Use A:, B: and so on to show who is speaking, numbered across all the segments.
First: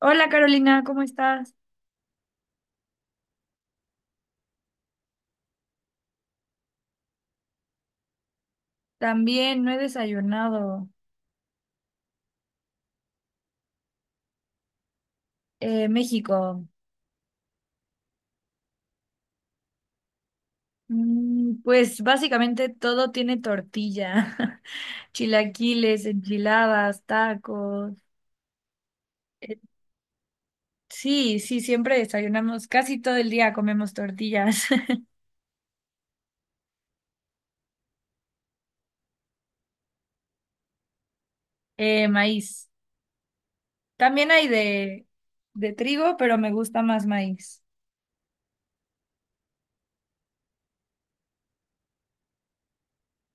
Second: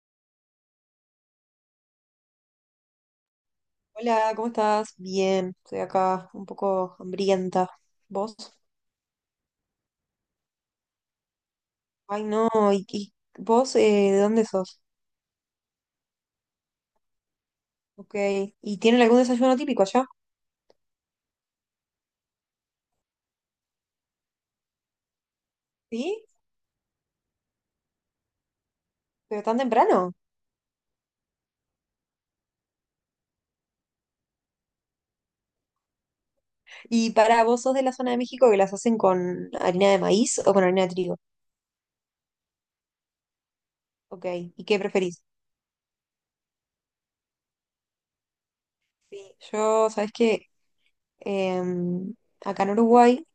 A: Hola Carolina, ¿cómo estás?
B: Hola, ¿cómo estás? Bien, estoy acá un poco hambrienta. ¿Vos?
A: También no he desayunado.
B: Ay, no, ¿y vos de dónde sos?
A: México.
B: Ok, ¿y tienen algún desayuno típico allá?
A: Pues básicamente todo tiene tortilla. Chilaquiles,
B: ¿Sí?
A: enchiladas, tacos.
B: ¿Pero
A: Eh,
B: tan temprano?
A: sí, sí, siempre desayunamos. Casi todo el día comemos tortillas.
B: ¿Y para vos sos de la zona de México que las hacen con harina de maíz o con harina de trigo?
A: Maíz.
B: Ok,
A: También hay
B: ¿y qué
A: de,
B: preferís?
A: de trigo, pero me gusta más maíz.
B: Sí, yo, ¿sabés qué? Em, Acá en Uruguay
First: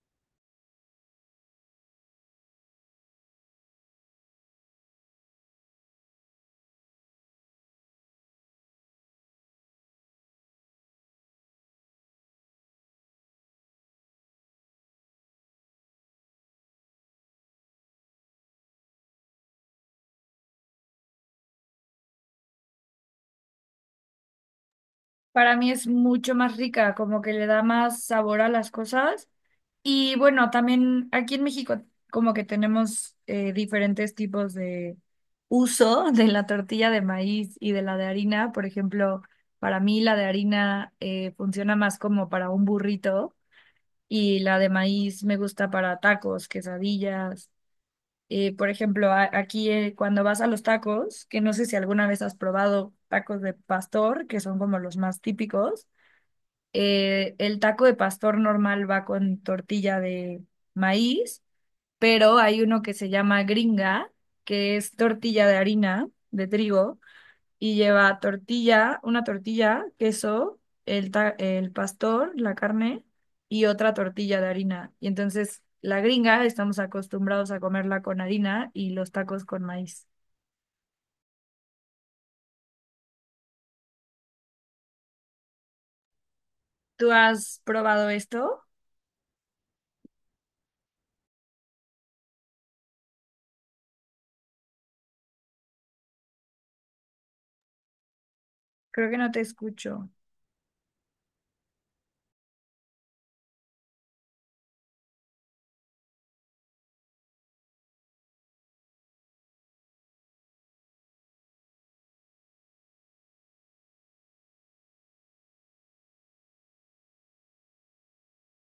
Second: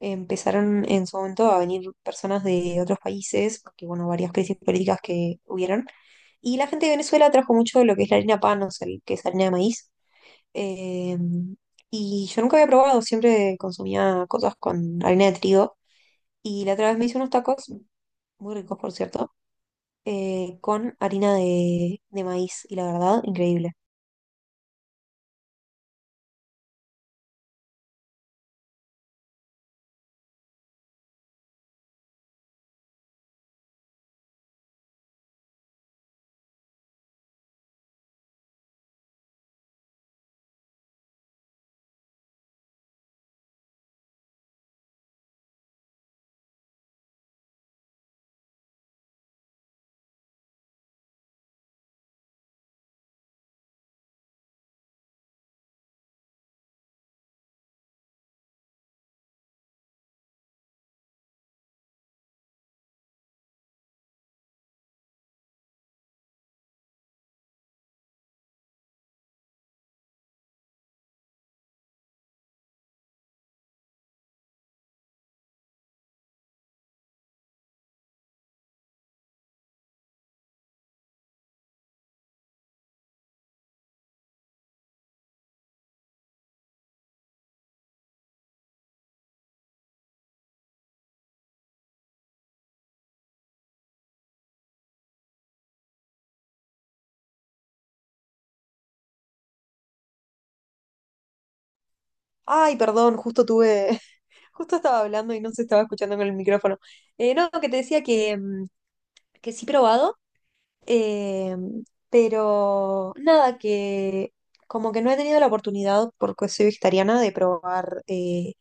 B: empezaron en su momento a venir personas de otros países, porque bueno, varias crisis políticas que hubieron. Y la gente de Venezuela trajo mucho lo que es la harina pan, o sea, el- que es harina de maíz. Eh, y yo nunca había probado, siempre consumía cosas con harina de trigo. Y la otra vez me hice unos tacos, muy ricos por cierto, con harina de maíz. Y la verdad, increíble.
A: Para mí es mucho más rica, como que le da más sabor a las cosas. Y bueno, también aquí en México como que tenemos diferentes tipos de uso de la tortilla de maíz y de la de harina. Por ejemplo, para mí la de harina funciona más como para un burrito y la de maíz me gusta para tacos, quesadillas. Por ejemplo, aquí cuando vas a los tacos, que no sé si alguna vez has probado tacos de pastor, que son como los más típicos, el taco de pastor normal va con tortilla de maíz, pero hay uno que se llama gringa, que es tortilla de harina, de trigo, y lleva tortilla, una tortilla, queso, el pastor, la carne, y otra tortilla de harina. Y entonces la gringa estamos acostumbrados a comerla con harina y los tacos con maíz. ¿Tú has probado esto? Creo que no te escucho.
B: Ay, perdón, justo tuve, justo estaba hablando y no se estaba escuchando con el micrófono. No, que te decía que, que sí he probado. Eh, pero nada, que como que no he tenido la oportunidad, porque soy vegetariana, de probar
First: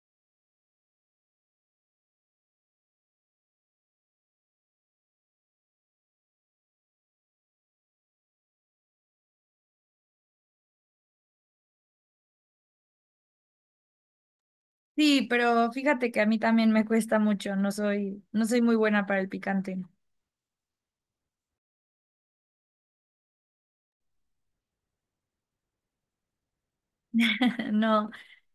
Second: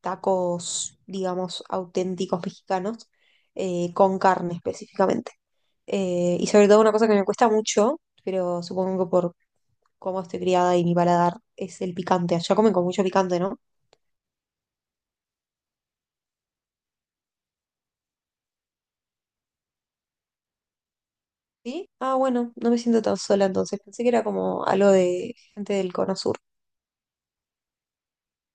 B: tacos, digamos, auténticos mexicanos, con carne específicamente. Y sobre todo una cosa que me cuesta mucho, pero supongo que por cómo estoy criada y mi paladar, es el picante. Allá comen con mucho picante, ¿no?
A: Sí, pero fíjate que a mí también me cuesta mucho, no soy muy buena para el picante.
B: ¿Sí? Ah, bueno, no me siento tan sola entonces. Pensé que era como algo de gente del Cono Sur.
A: No,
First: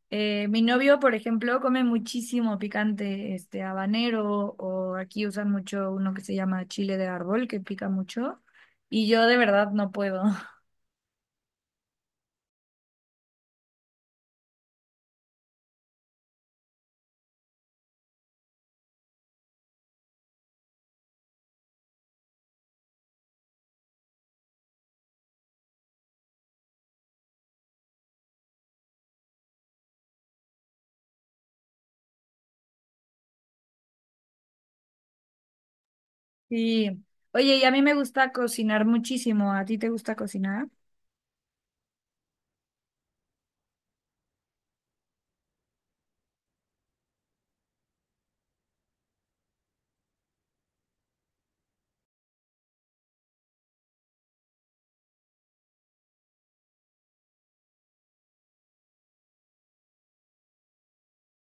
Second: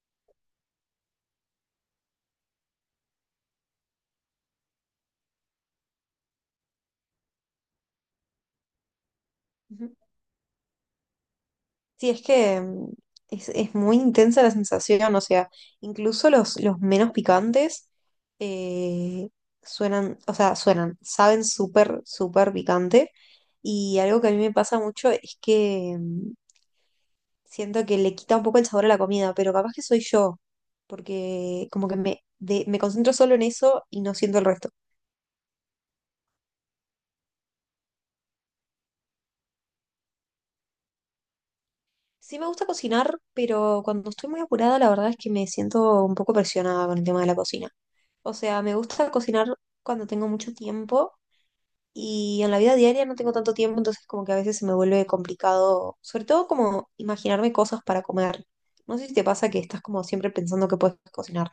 A: mi novio, por ejemplo, come muchísimo picante, este habanero, o aquí usan mucho uno que se llama chile de árbol, que pica mucho, y yo de verdad no
B: Ujú.
A: puedo.
B: Sí, es que es muy intensa la sensación, o sea, incluso los menos picantes eh, suenan, o sea, suenan, saben súper, súper picante. Y algo que a mí me pasa mucho es que siento que le quita un poco el sabor a la comida, pero capaz que soy yo, porque como que me concentro solo en eso y no siento el resto.
A: Sí. Oye, y a mí me gusta cocinar muchísimo, ¿a ti te gusta cocinar?
B: Sí me gusta cocinar, pero cuando estoy muy apurada, la verdad es que me siento un poco presionada con el tema de la cocina. O sea, me gusta cocinar cuando tengo mucho tiempo y en la vida diaria no tengo tanto tiempo, entonces como que a veces se me vuelve complicado, sobre todo como imaginarme cosas para comer. No sé si te pasa que estás como siempre pensando que puedes cocinar.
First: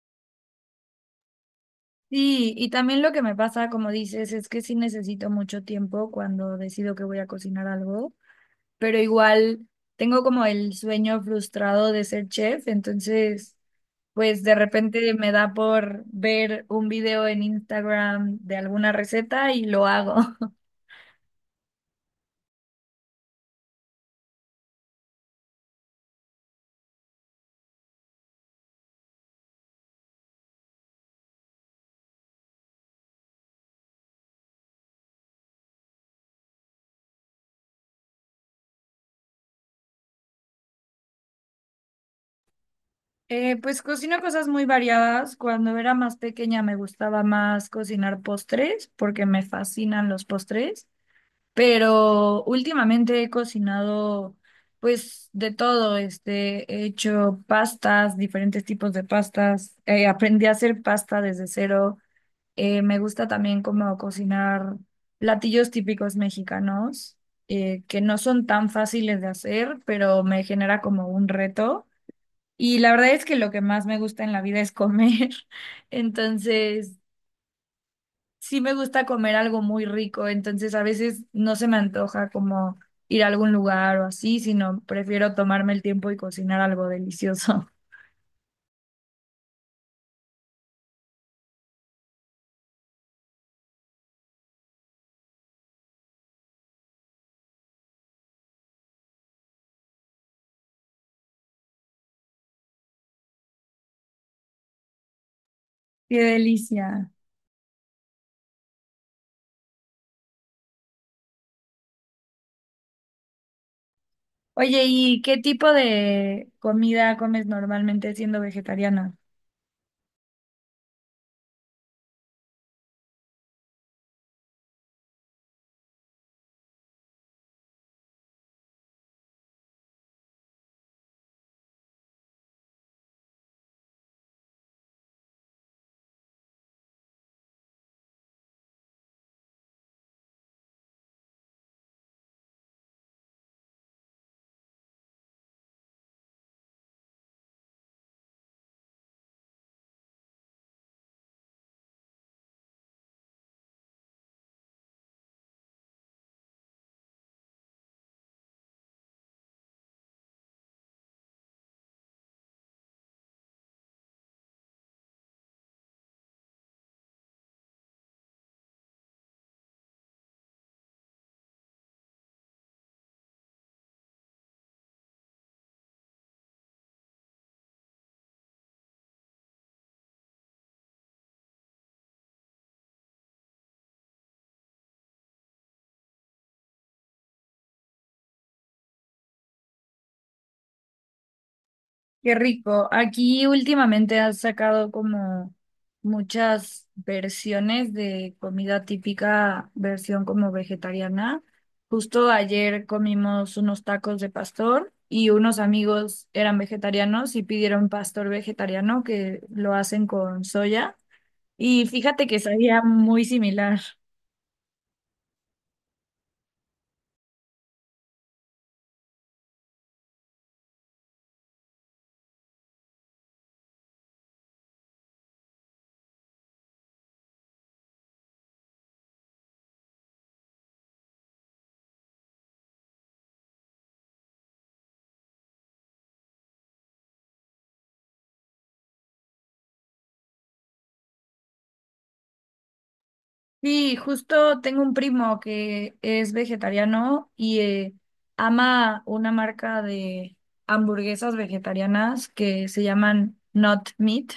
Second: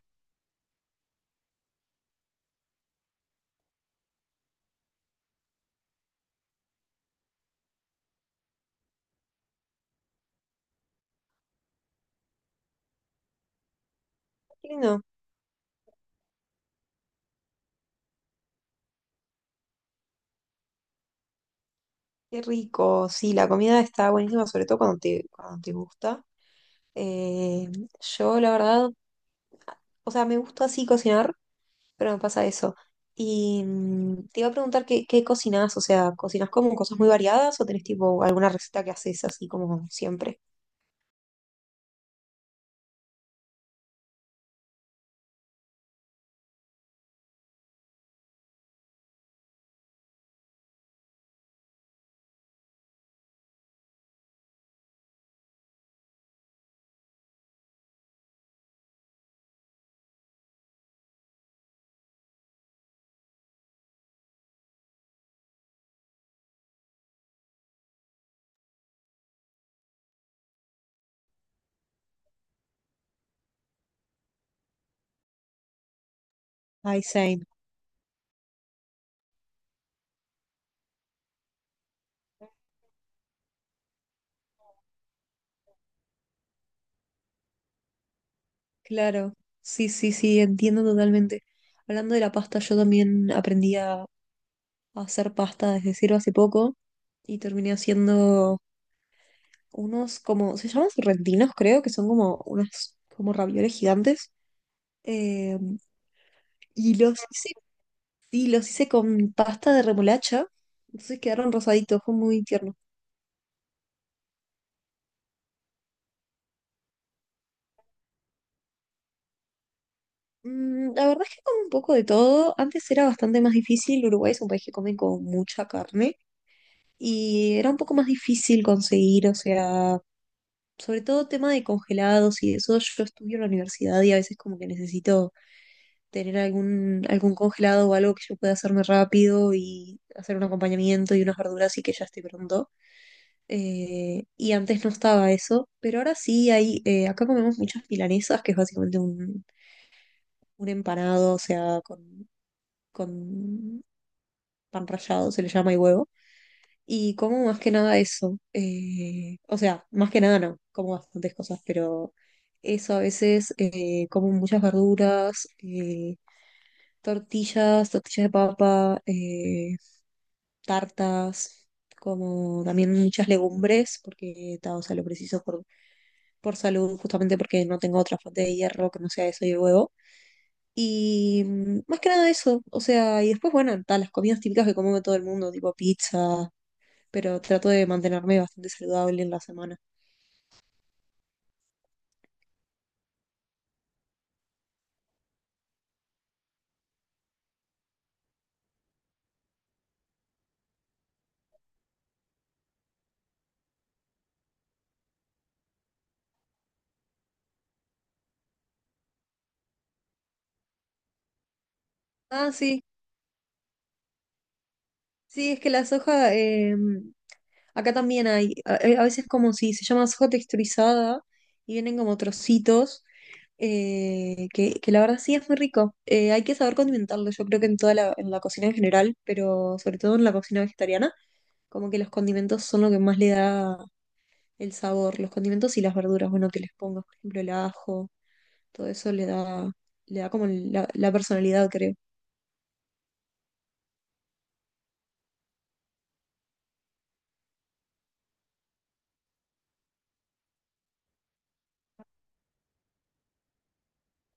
A: Sí, y también lo que me pasa, como dices, es que sí necesito mucho tiempo cuando decido que voy a cocinar algo, pero igual tengo como el sueño frustrado de ser chef, entonces pues de
B: Qué lindo,
A: repente me da por ver un video en Instagram de alguna receta y lo hago.
B: qué rico. Sí, la comida está buenísima, sobre todo cuando te gusta. Eh, yo, la verdad, o sea, me gusta así cocinar pero me pasa eso. Y te iba a preguntar qué cocinas, o sea, ¿cocinas como cosas muy variadas o tenés tipo alguna receta que haces así como siempre?
A: Pues cocino cosas muy variadas. Cuando era más pequeña me gustaba más cocinar postres porque me fascinan los postres. Pero últimamente he cocinado pues de todo, este, he hecho pastas, diferentes tipos de pastas, aprendí a hacer pasta desde cero. Me gusta también como cocinar platillos típicos mexicanos, que no son tan fáciles de hacer, pero me genera como un reto. Y la verdad es que lo que más me gusta en la vida es comer. Entonces
B: Ay, same.
A: sí me gusta comer algo muy rico, entonces a veces no se me antoja como ir a algún lugar o así, sino prefiero tomarme el tiempo y cocinar algo delicioso.
B: Claro. Sí, sí, sí, entiendo totalmente. Hablando de la pasta, yo también aprendí a hacer pasta desde cero hace poco y terminé haciendo unos como, se llaman sorrentinos, creo, que son como unas como ravioles gigantes. Eh,
A: Qué
B: y
A: delicia.
B: los hice. Sí, los hice con pasta de remolacha, entonces quedaron rosaditos, fue muy tierno.
A: Oye, ¿y qué tipo de comida comes normalmente siendo vegetariana?
B: Mm, la verdad es que como un poco de todo, antes era bastante más difícil, Uruguay es un país que come con mucha carne y era un poco más difícil conseguir, o sea, sobre todo tema de congelados y eso, yo estudio en la universidad y a veces como que necesito tener algún congelado o algo que yo pueda hacerme rápido y hacer un acompañamiento y unas verduras y que ya esté pronto. Y antes no estaba eso, pero ahora sí hay, acá comemos muchas milanesas, que es básicamente un empanado, o sea, con pan rallado, se le llama y huevo. Y como más que nada eso, o sea, más que nada no, como bastantes cosas, pero eso a veces como muchas verduras, tortillas, tortillas de papa, tartas, como también muchas legumbres, porque ta, o sea, lo preciso por salud, justamente porque no tengo otra fuente de hierro que no sea eso y el huevo. Y más que nada eso, o sea, y después, bueno, ta, las comidas típicas que come todo el mundo, tipo pizza, pero trato de mantenerme bastante saludable en la semana.
A: Qué rico. Aquí últimamente has sacado como muchas versiones de comida típica, versión como vegetariana. Justo ayer comimos unos tacos de pastor y unos amigos eran vegetarianos y pidieron pastor vegetariano que lo hacen con soya. Y fíjate que
B: Ah,
A: sabía
B: sí,
A: muy similar.
B: sí, es que la soja, acá también hay, a veces como si se llama soja texturizada y vienen como trocitos, que la verdad sí es muy rico. Hay que saber condimentarlo, yo creo que en toda la, en la cocina en general, pero sobre todo en la cocina vegetariana. Como que los condimentos son lo que más le da el sabor. Los condimentos y las verduras, bueno, que les pongas, por ejemplo, el ajo, todo eso le da como la personalidad, creo.
A: Sí, justo tengo un primo que es vegetariano y ama una marca de hamburguesas vegetarianas que se llaman Not Meat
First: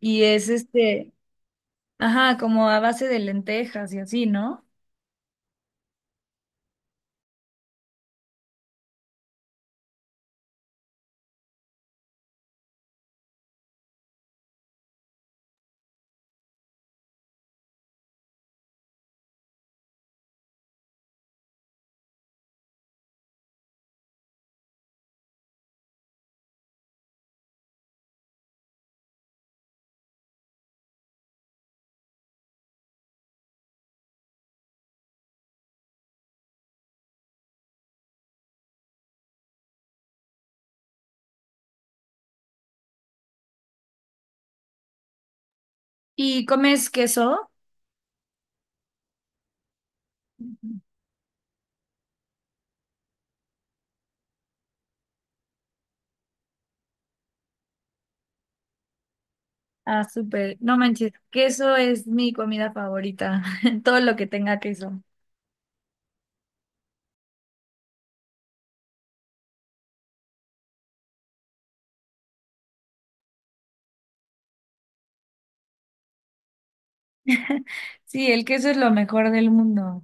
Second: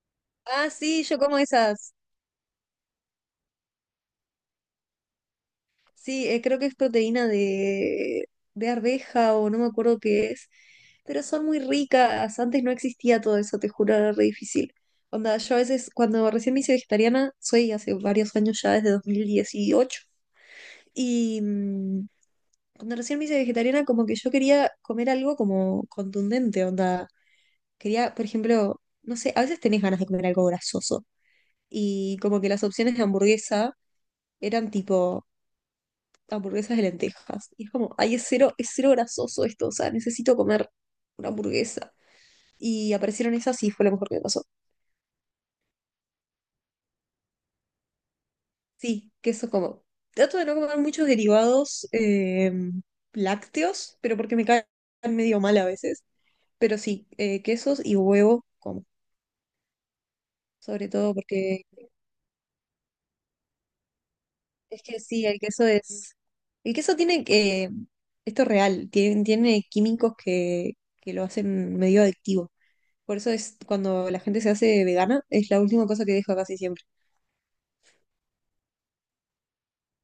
A: y es
B: Ah, sí,
A: este,
B: yo como esas.
A: ajá, como a base de lentejas y así, ¿no?
B: Sí, creo que es proteína de arveja o no me acuerdo qué es, pero son muy ricas. Antes no existía todo eso, te juro, era re difícil. Onda, yo a veces, cuando recién me hice vegetariana, soy hace varios años ya, desde 2018, y cuando recién me hice vegetariana, como que yo quería comer algo como contundente, onda. Quería, por ejemplo, no sé, a veces tenés ganas de comer algo grasoso. Y como que las opciones de hamburguesa eran tipo hamburguesas de lentejas. Y es como, ay, es cero grasoso esto, o sea, necesito comer una hamburguesa. Y aparecieron esas y fue lo mejor que me pasó.
A: ¿Y comes queso?
B: Sí, que eso como. Trato de no comer
A: Ujú.
B: muchos derivados lácteos, pero porque me caen medio mal a veces. Pero sí, quesos y huevo
A: Ah, súper. No
B: sobre
A: manches,
B: todo porque
A: queso es mi comida favorita, todo lo que tenga
B: es que
A: queso.
B: sí, el queso es, el queso tiene que, esto es real, tiene químicos que lo hacen medio adictivo. Por eso es cuando la gente se hace vegana, es la última cosa que deja casi siempre.
A: Sí, el queso es lo mejor del mundo.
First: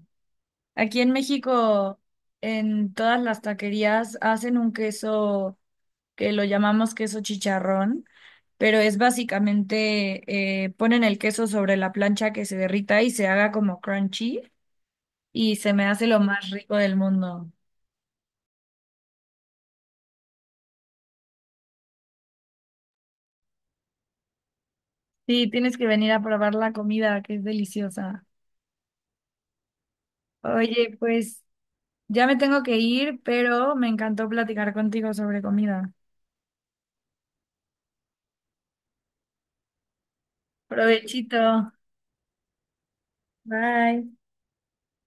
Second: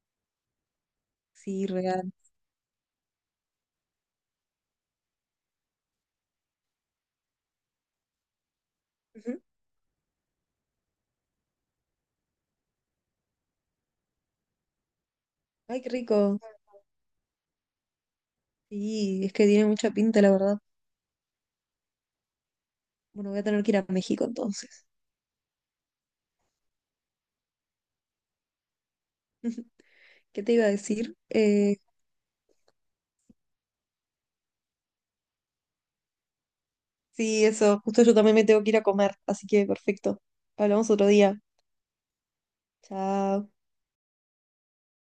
A: Aquí en
B: Sí,
A: México,
B: real.
A: en todas las taquerías hacen un queso que lo llamamos queso chicharrón, pero es
B: Ujú.
A: básicamente, ponen el queso sobre la plancha que se derrita y se haga como crunchy y se
B: Ay,
A: me
B: qué
A: hace lo
B: rico.
A: más rico del mundo.
B: Sí, es que tiene mucha pinta, la verdad. Bueno, voy a tener que ir a México entonces.
A: Sí, tienes que venir a probar la comida, que es deliciosa.
B: ¿Qué te iba a
A: Oye,
B: decir?
A: pues ya me tengo que ir, pero me encantó platicar contigo sobre comida.
B: Sí, eso, justo yo también me tengo que ir a comer, así que perfecto. Hablamos otro día.
A: Provechito.
B: Chao.
A: Bye.